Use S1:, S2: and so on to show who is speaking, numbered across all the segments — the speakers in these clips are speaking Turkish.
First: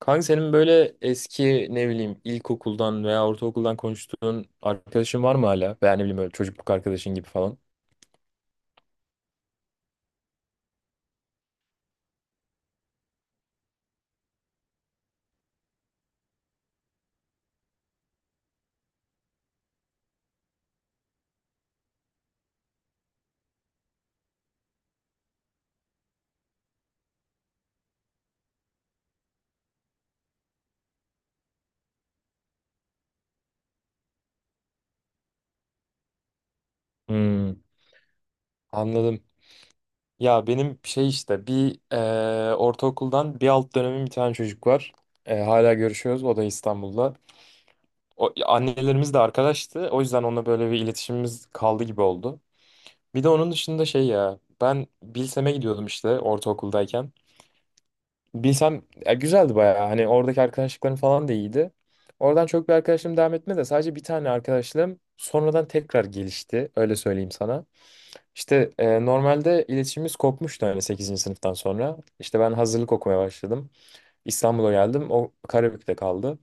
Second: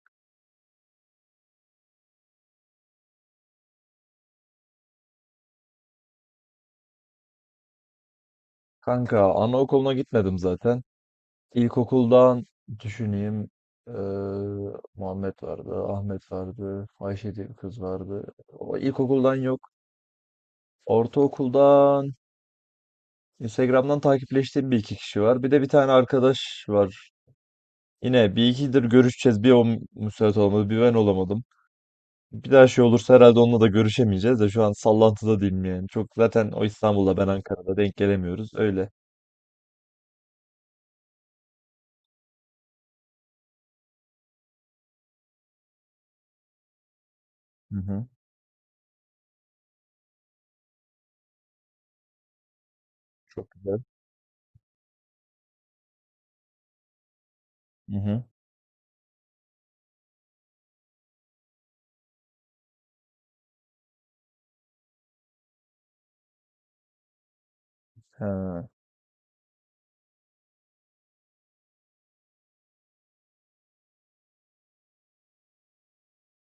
S1: Kanka senin böyle eski ne bileyim ilkokuldan veya ortaokuldan konuştuğun arkadaşın var mı hala? Veya ne bileyim böyle çocukluk arkadaşın gibi falan.
S2: Kanka anaokuluna gitmedim zaten. İlkokuldan düşüneyim. eee, Muhammed vardı, Ahmet vardı, Ayşe diye bir kız vardı. O ilkokuldan yok. Ortaokuldan Instagram'dan takipleştiğim bir iki kişi var. Bir de bir tane arkadaş var. Yine bir ikidir görüşeceğiz. Bir müsait olmadı, bir ben olamadım. Bir daha şey olursa herhalde onunla da görüşemeyeceğiz de şu an sallantıda değilim yani. Çok zaten o İstanbul'da ben
S1: Hmm,
S2: Ankara'da denk gelemiyoruz. Öyle.
S1: anladım. Ya benim şey işte bir ortaokuldan bir alt dönemin bir tane çocuk var. Hala görüşüyoruz. O da İstanbul'da.
S2: Hı hı.
S1: O, annelerimiz de arkadaştı. O yüzden onunla böyle bir iletişimimiz kaldı gibi oldu. Bir de
S2: Çok
S1: onun
S2: güzel.
S1: dışında şey ya ben Bilsem'e gidiyordum işte ortaokuldayken.
S2: Hı hı.
S1: Bilsem ya güzeldi bayağı. Hani oradaki arkadaşlıklarım falan da iyiydi. Oradan çok bir arkadaşlığım devam etmedi de sadece bir tane arkadaşlığım sonradan tekrar gelişti. Öyle söyleyeyim sana.
S2: Ha.
S1: İşte normalde iletişimimiz kopmuştu hani sekizinci sınıftan sonra. İşte ben hazırlık okumaya başladım. İstanbul'a geldim. O Karabük'te kaldı.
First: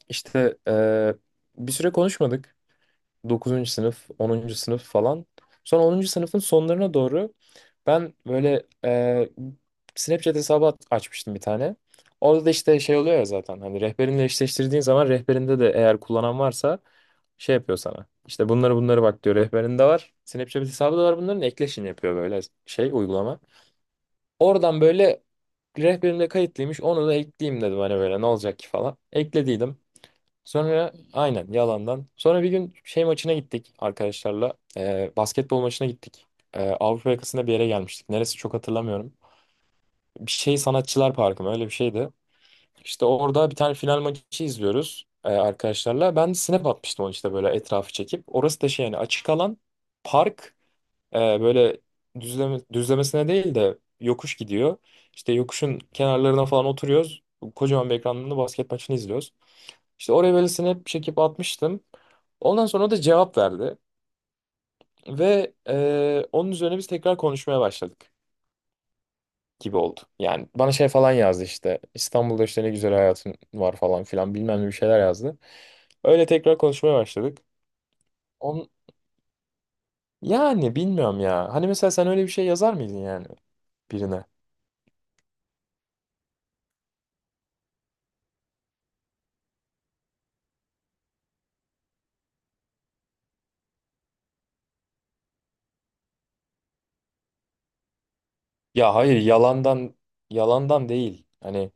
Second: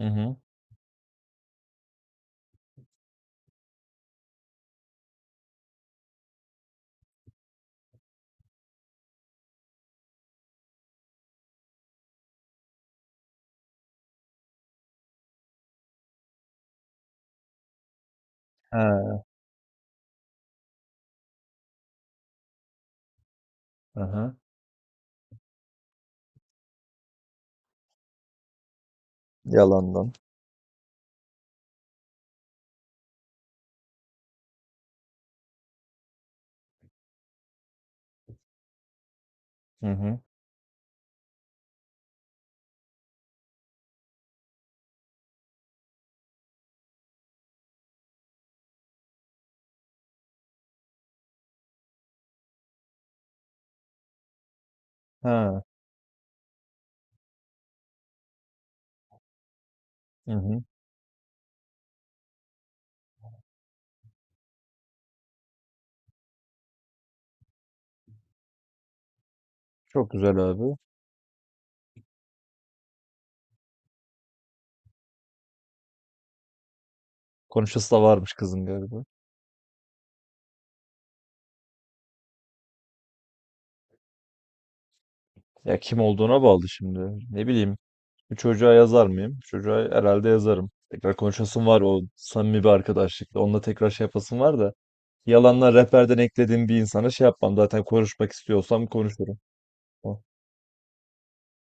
S2: Hı hı.
S1: İşte bir süre konuşmadık. Dokuzuncu sınıf, 10. sınıf falan. Sonra 10. sınıfın sonlarına doğru ben böyle Snapchat hesabı açmıştım bir tane. Orada da işte şey oluyor ya zaten hani rehberinle eşleştirdiğin zaman rehberinde de eğer kullanan varsa şey yapıyor sana. İşte bunları
S2: Ha.
S1: bak diyor rehberinde var. Snapchat hesabı da var bunların ekleşin yapıyor böyle şey uygulama.
S2: Aha.
S1: Oradan böyle rehberimde kayıtlıymış onu da ekleyeyim dedim hani böyle ne olacak ki falan. Eklediydim.
S2: Yalandan.
S1: Sonra aynen yalandan. Sonra bir gün şey maçına gittik arkadaşlarla. Basketbol maçına gittik. Avrupa yakasında bir yere gelmiştik. Neresi çok hatırlamıyorum.
S2: Hı hı.
S1: Bir şey Sanatçılar Parkı mı öyle bir şeydi. İşte orada bir tane final maçı izliyoruz arkadaşlarla. Ben snap atmıştım onu işte böyle etrafı çekip. Orası da şey yani açık alan park böyle düzlemesine değil de yokuş gidiyor. İşte
S2: Ha.
S1: yokuşun kenarlarına falan oturuyoruz. Kocaman bir ekranda basket maçını izliyoruz. İşte oraya
S2: Hı hı.
S1: Rebels'ini hep çekip atmıştım. Ondan sonra o da cevap verdi. Ve onun üzerine biz tekrar konuşmaya başladık gibi oldu.
S2: Çok güzel
S1: Yani bana
S2: abi.
S1: şey falan yazdı işte. İstanbul'da işte ne güzel hayatın var falan filan bilmem ne bir şeyler yazdı. Öyle tekrar konuşmaya başladık.
S2: Konuşası da varmış kızın
S1: On,
S2: galiba.
S1: Yani bilmiyorum ya. Hani mesela sen öyle bir şey yazar mıydın yani birine?
S2: Ya kim olduğuna bağlı şimdi. Ne bileyim. Bir çocuğa yazar mıyım? Çocuğa herhalde yazarım. Tekrar konuşasım var o samimi bir arkadaşlıkla. Onunla tekrar şey yapasım var da. Yalanlar rehberden eklediğim bir insana şey yapmam. Zaten konuşmak istiyorsam
S1: Ya hayır
S2: konuşurum.
S1: yalandan
S2: O.
S1: yalandan değil. Hani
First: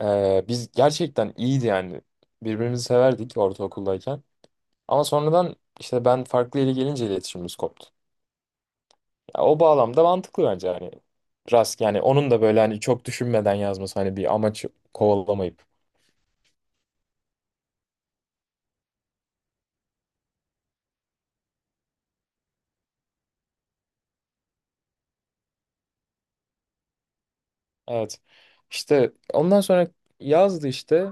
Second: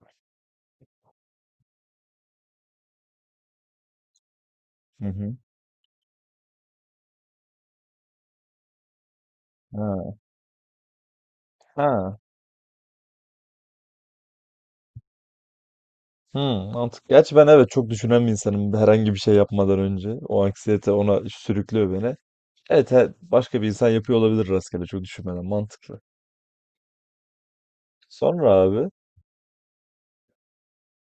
S1: biz gerçekten iyiydi yani. Birbirimizi severdik ortaokuldayken. Ama
S2: Hı hı.
S1: sonradan işte ben farklı yere gelince iletişimimiz koptu. Ya o bağlamda
S2: Ha.
S1: mantıklı bence hani. Rast yani
S2: Ha.
S1: onun da böyle hani çok düşünmeden yazması hani bir amaç kovalamayıp.
S2: Hı, mantık. Gerçi ben evet çok düşünen bir insanım herhangi bir şey yapmadan önce. O anksiyete ona sürüklüyor beni. Evet, evet. Başka bir insan yapıyor olabilir rastgele çok düşünmeden. Mantıklı.
S1: Evet.
S2: Sonra abi.
S1: İşte ondan sonra yazdı işte.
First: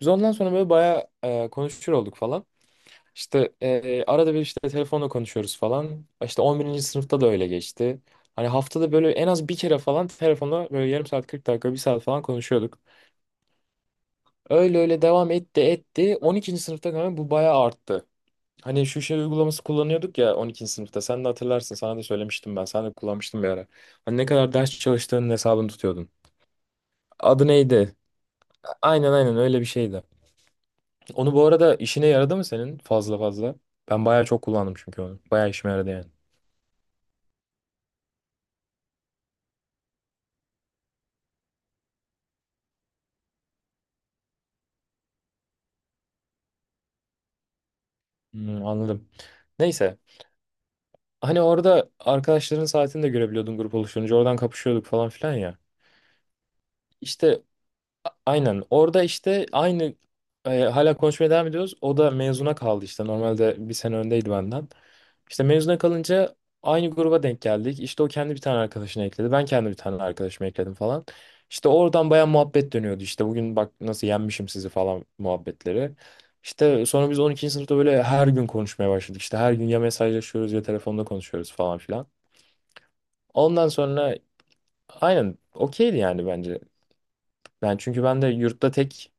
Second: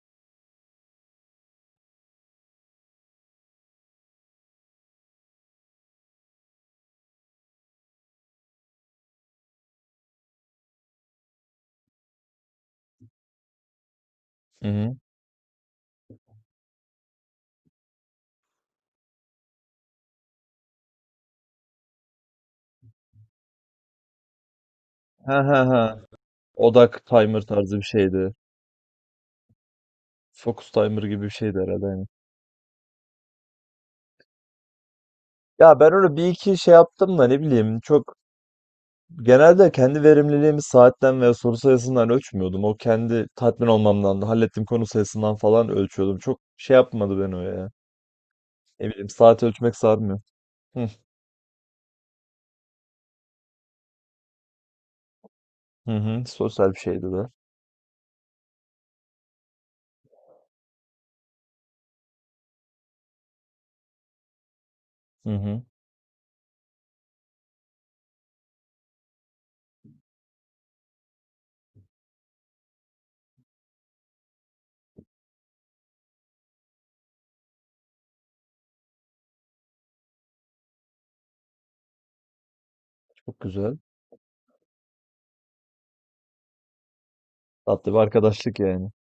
S1: Biz ondan sonra böyle bayağı konuşur olduk falan. İşte arada bir işte telefonla konuşuyoruz falan. İşte 11. sınıfta da öyle geçti. Hani haftada böyle en az bir kere falan telefonla böyle yarım saat 40 dakika bir saat falan konuşuyorduk.
S2: Hı
S1: Öyle
S2: hı.
S1: öyle devam etti. 12. sınıfta kanka bu bayağı arttı. Hani şu şey uygulaması kullanıyorduk ya 12. sınıfta. Sen de hatırlarsın. Sana da söylemiştim ben. Sen de kullanmıştın bir ara. Hani ne kadar ders çalıştığının
S2: Ha ha
S1: hesabını
S2: ha.
S1: tutuyordun.
S2: Odak timer
S1: Adı
S2: tarzı bir
S1: neydi?
S2: şeydi.
S1: Aynen aynen öyle bir şeydi.
S2: Focus timer gibi bir
S1: Onu bu
S2: şeydi
S1: arada
S2: herhalde. Aynen.
S1: işine yaradı mı senin fazla fazla? Ben bayağı çok kullandım çünkü onu. Bayağı işime
S2: Ya
S1: yaradı
S2: ben
S1: yani.
S2: öyle bir iki şey yaptım da ne bileyim çok genelde kendi verimliliğimi saatten veya soru sayısından ölçmüyordum. O kendi tatmin olmamdan da hallettiğim konu sayısından falan ölçüyordum. Çok şey yapmadı beni o ya.
S1: Hmm,
S2: Ne
S1: anladım.
S2: bileyim saat ölçmek
S1: Neyse.
S2: sarmıyor. Hı
S1: Hani orada arkadaşların saatini de görebiliyordun grup oluşturunca. Oradan kapışıyorduk falan filan ya.
S2: hı. Hı. Sosyal bir şeydi de.
S1: İşte aynen. Orada işte aynı hala konuşmaya devam ediyoruz. O da mezuna kaldı işte. Normalde bir sene öndeydi benden.
S2: Hı
S1: İşte
S2: hı.
S1: mezuna kalınca aynı gruba denk geldik. İşte o kendi bir tane arkadaşını ekledi. Ben kendi bir tane arkadaşımı ekledim falan. İşte oradan baya muhabbet dönüyordu. İşte bugün bak nasıl yenmişim sizi falan muhabbetleri. İşte sonra biz 12. sınıfta böyle her gün konuşmaya başladık. İşte her gün ya mesajlaşıyoruz ya telefonda konuşuyoruz falan filan.
S2: Çok
S1: Ondan
S2: güzel.
S1: sonra aynen okeydi yani bence. Ben
S2: Tatlı bir
S1: çünkü ben de
S2: arkadaşlık
S1: yurtta
S2: yani.
S1: tek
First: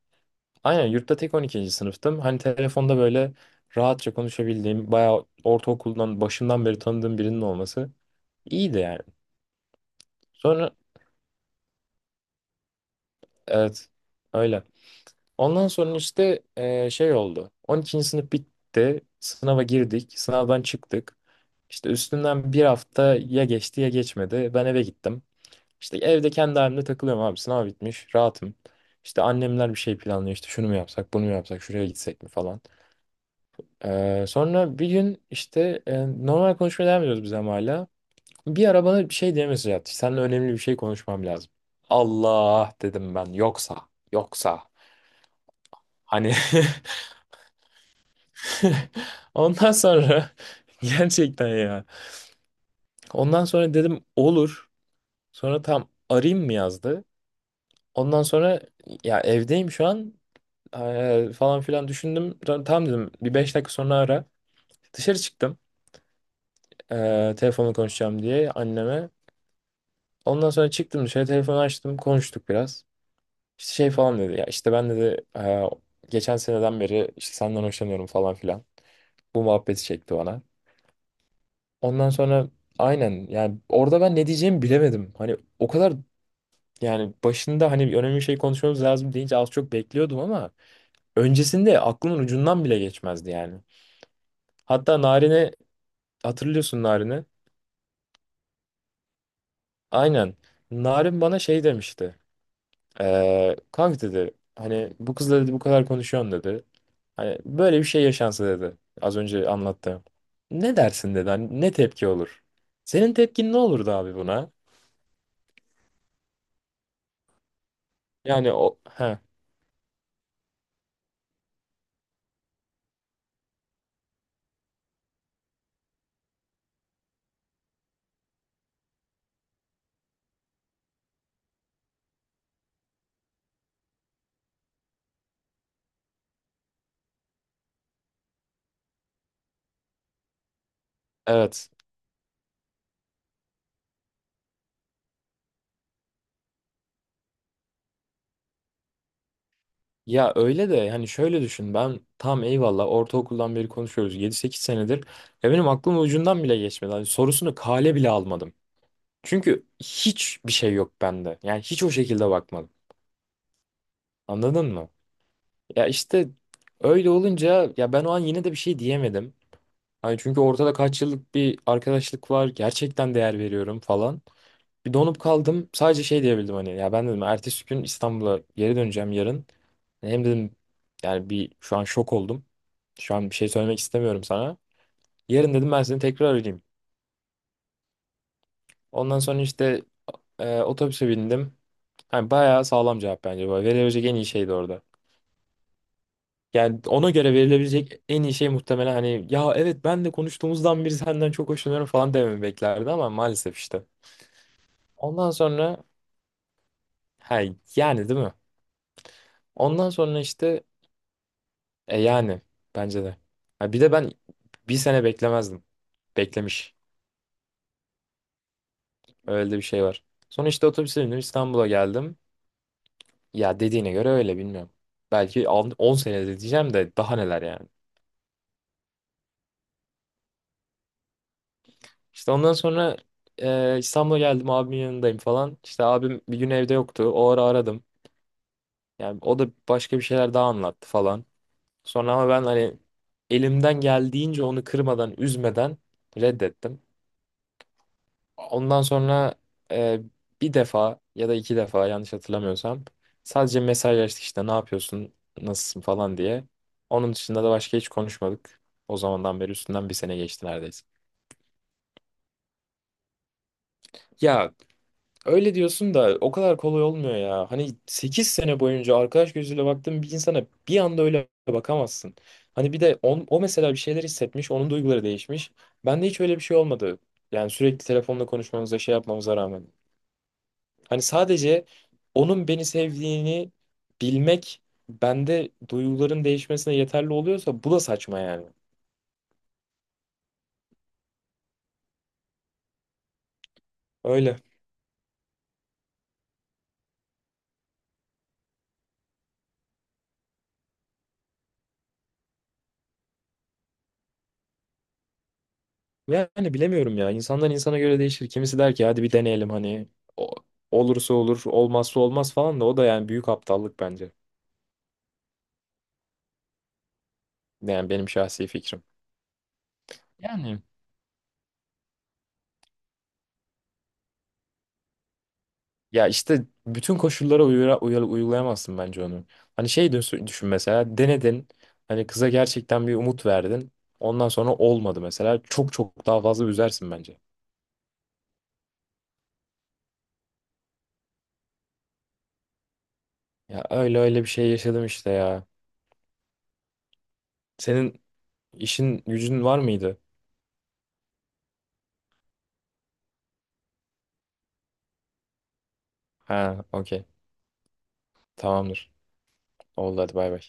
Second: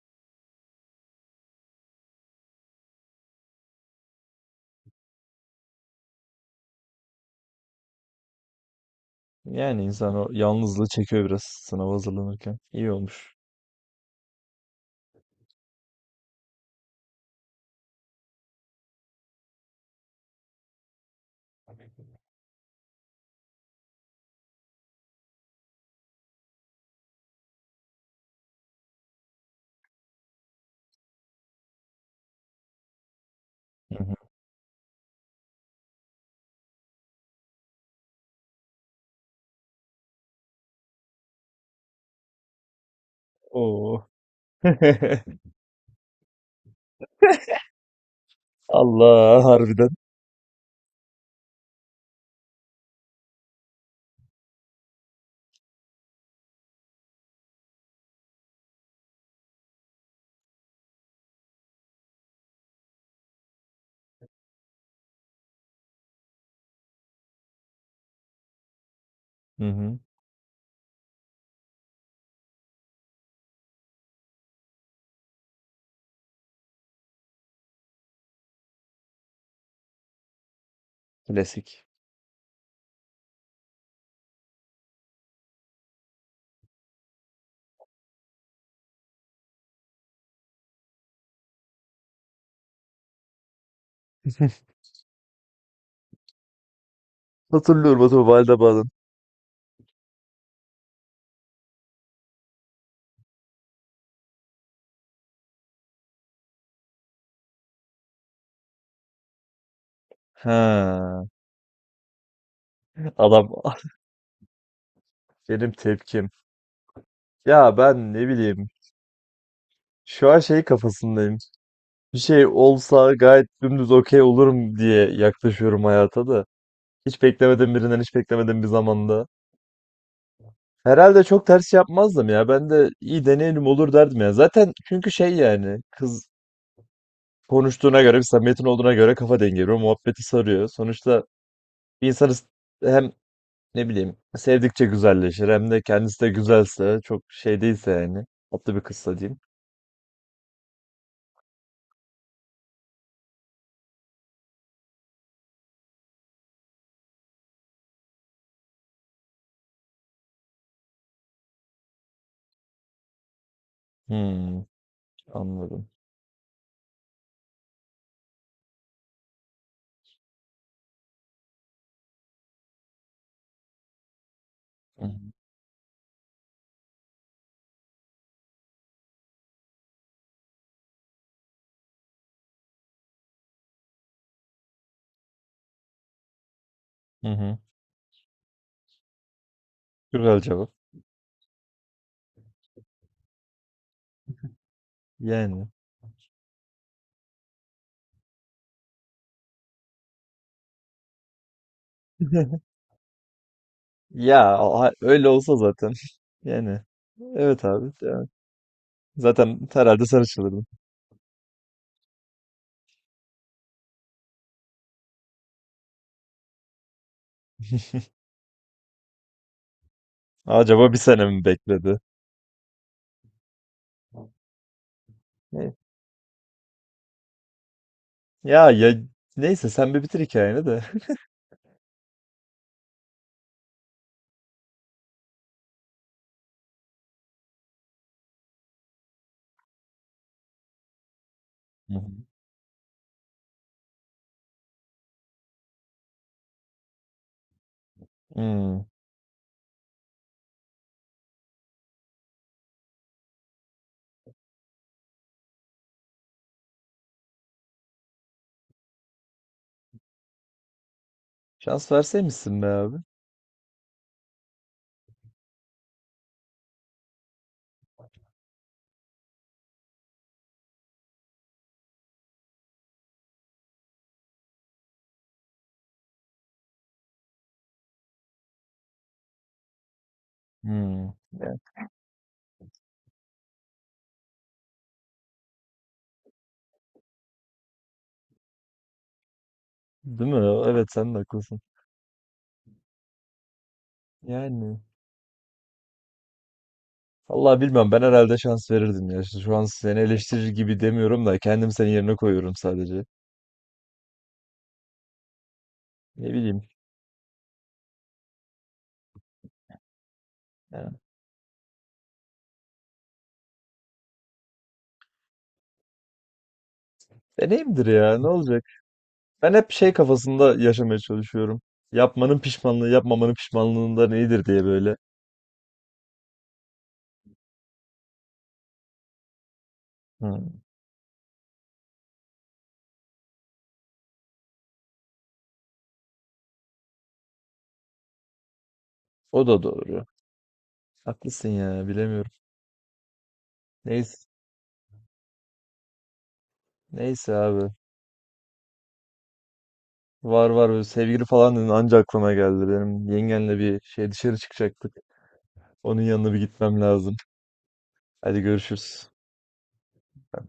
S1: aynen yurtta tek 12. sınıftım. Hani telefonda böyle rahatça konuşabildiğim, bayağı ortaokuldan başından beri tanıdığım birinin olması iyiydi yani.
S2: Yani insan o
S1: Sonra
S2: yalnızlığı çekiyor biraz sınava hazırlanırken. İyi olmuş.
S1: evet öyle. Ondan sonra işte şey oldu. On ikinci sınıf bitti. Sınava girdik. Sınavdan çıktık. İşte üstünden bir hafta ya geçti ya geçmedi. Ben eve gittim. İşte evde kendi halimde takılıyorum abi. Sınav bitmiş. Rahatım. İşte annemler bir şey planlıyor. İşte şunu mu yapsak, bunu mu yapsak, şuraya gitsek mi falan.
S2: Hı hı.
S1: Sonra bir gün işte normal konuşmaya devam ediyoruz biz ama hala. Bir ara bana bir şey diye mesaj attı. Seninle önemli bir şey konuşmam lazım. Allah dedim ben yoksa
S2: Oo.
S1: yoksa hani
S2: Allah
S1: ondan
S2: harbiden.
S1: sonra gerçekten ya. Ondan sonra dedim olur. Sonra tam arayayım mı yazdı. Ondan sonra ya evdeyim şu an falan filan düşündüm. Tam dedim bir 5 dakika sonra ara. Dışarı çıktım telefonla konuşacağım diye anneme.
S2: Hı hı.
S1: Ondan sonra çıktım dışarı telefonu açtım konuştuk biraz. İşte şey falan dedi ya işte ben dedi Geçen seneden beri işte senden hoşlanıyorum falan filan. Bu muhabbeti çekti bana.
S2: Klasik.
S1: Ondan sonra aynen yani orada ben ne diyeceğimi bilemedim. Hani o kadar yani başında hani önemli bir şey konuşmamız lazım deyince az çok bekliyordum ama öncesinde aklımın ucundan bile geçmezdi yani. Hatta Narin'e hatırlıyorsun Narin'i.
S2: Hatırlıyorum o valide bağlan.
S1: Aynen. Narin bana şey demişti. Kanka dedi hani bu kızla dedi bu kadar konuşuyorsun dedi. Hani böyle bir şey yaşansa dedi. Az önce anlattığım. Ne dersin
S2: Ha.
S1: dedi. Hani ne tepki olur? Senin
S2: Adam
S1: tepkin ne
S2: ah
S1: olurdu abi buna?
S2: benim tepkim. Ya ben ne
S1: Yani
S2: bileyim.
S1: o ha
S2: Şu an şey kafasındayım. Bir şey olsa gayet dümdüz okey olurum diye yaklaşıyorum hayata da. Hiç beklemedim birinden hiç beklemedim bir zamanda. Herhalde çok ters şey yapmazdım ya. Ben de iyi deneyelim olur derdim ya. Zaten çünkü şey yani kız konuştuğuna göre, bir samimiyetin olduğuna göre kafa dengi veriyor. Muhabbeti sarıyor. Sonuçta
S1: evet.
S2: bir hem ne bileyim sevdikçe güzelleşir hem de kendisi de güzelse çok şey değilse yani tatlı bir kızsa diyeyim.
S1: Ya öyle de hani şöyle düşün ben tam eyvallah ortaokuldan beri konuşuyoruz 7-8 senedir ya benim aklım ucundan bile geçmedi. Hani sorusunu kale bile almadım. Çünkü hiçbir şey yok bende. Yani hiç o şekilde bakmadım.
S2: Hmm,
S1: Anladın mı? Ya
S2: anladım.
S1: işte öyle olunca ya ben o an yine de bir şey diyemedim. Hani çünkü ortada kaç yıllık bir arkadaşlık var. Gerçekten değer veriyorum falan. Bir
S2: Hı hı.
S1: donup kaldım. Sadece şey diyebildim hani ya ben dedim ertesi gün İstanbul'a geri döneceğim yarın. Hem dedim yani bir şu an şok oldum. Şu an bir şey söylemek istemiyorum sana. Yarın dedim ben seni tekrar arayayım.
S2: Hı hı.
S1: Ondan sonra işte
S2: Güzel cevap.
S1: otobüse bindim. Hani bayağı sağlam cevap bence. Böyle verilebilecek en iyi şeydi orada.
S2: Yani.
S1: Yani ona göre verilebilecek en iyi şey muhtemelen hani ya evet ben de konuştuğumuzdan beri senden çok hoşlanıyorum falan dememi beklerdi ama maalesef işte.
S2: Öyle
S1: Ondan
S2: olsa
S1: sonra
S2: zaten. Yani.
S1: ha
S2: Evet abi.
S1: yani değil mi?
S2: Zaten
S1: Ondan
S2: herhalde sen
S1: sonra işte
S2: açılırdın.
S1: yani bence de. Ha, bir de ben bir sene beklemezdim. Beklemiş. Öyle de bir şey var. Sonra işte
S2: Acaba bir
S1: otobüse bindim
S2: sene mi
S1: İstanbul'a
S2: bekledi?
S1: geldim. Ya dediğine göre öyle bilmiyorum. Belki
S2: Ne-
S1: 10 senede diyeceğim de daha neler yani.
S2: Ya ya neyse sen bir bitir hikayeni de.
S1: İşte ondan sonra İstanbul'a geldim abimin yanındayım falan. İşte abim bir gün evde yoktu. O ara aradım. Yani o da başka bir şeyler daha anlattı falan.
S2: Hı hı.
S1: Sonra ama ben hani elimden geldiğince onu kırmadan, üzmeden reddettim. Ondan
S2: Hmm.
S1: sonra e, bir defa ya da iki defa yanlış hatırlamıyorsam sadece mesajlaştık işte ne yapıyorsun, nasılsın falan diye. Onun dışında da başka hiç konuşmadık. O zamandan beri üstünden bir sene geçti neredeyse.
S2: Şans verseymişsin be abi.
S1: Ya öyle diyorsun da o kadar kolay olmuyor ya. Hani 8 sene boyunca arkadaş gözüyle baktığın bir insana bir anda öyle bakamazsın. Hani bir de o mesela bir şeyler hissetmiş, onun duyguları değişmiş. Bende hiç öyle bir şey olmadı. Yani sürekli telefonla konuşmamıza şey yapmamıza rağmen. Hani
S2: Hmm. Ya,
S1: sadece onun beni sevdiğini bilmek bende duyguların değişmesine yeterli oluyorsa bu da saçma yani.
S2: değil mi? Evet sen de haklısın.
S1: Öyle.
S2: Yani. Vallahi bilmem ben herhalde şans verirdim ya. Şu an seni eleştirir gibi demiyorum da kendim senin yerine koyuyorum sadece. Ne
S1: Yani
S2: bileyim.
S1: bilemiyorum ya. İnsandan insana göre değişir. Kimisi der ki hadi bir deneyelim hani o-
S2: Ya.
S1: olursa olur, olmazsa olmaz falan da o da yani büyük aptallık bence.
S2: Deneyimdir
S1: Yani benim
S2: ya ne
S1: şahsi
S2: olacak?
S1: fikrim.
S2: Ben hep şey kafasında
S1: Yani
S2: yaşamaya çalışıyorum. Yapmanın pişmanlığı yapmamanın pişmanlığından iyidir diye böyle.
S1: ya işte bütün koşullara uygulayamazsın bence onu. Hani şey düşün,
S2: Hı.
S1: düşün mesela denedin. Hani kıza gerçekten bir umut verdin. Ondan sonra olmadı mesela. Çok çok daha fazla üzersin bence.
S2: O da doğru. Haklısın ya bilemiyorum.
S1: Ya öyle öyle
S2: Neyse,
S1: bir şey yaşadım işte ya.
S2: neyse abi.
S1: Senin işin gücün var mıydı?
S2: Var var böyle sevgili falan dedin anca aklıma geldi. Benim yengenle bir şey dışarı çıkacaktık. Onun yanına bir
S1: Ha,
S2: gitmem
S1: okey.
S2: lazım. Hadi
S1: Tamamdır.
S2: görüşürüz.
S1: Oldu hadi bay bay.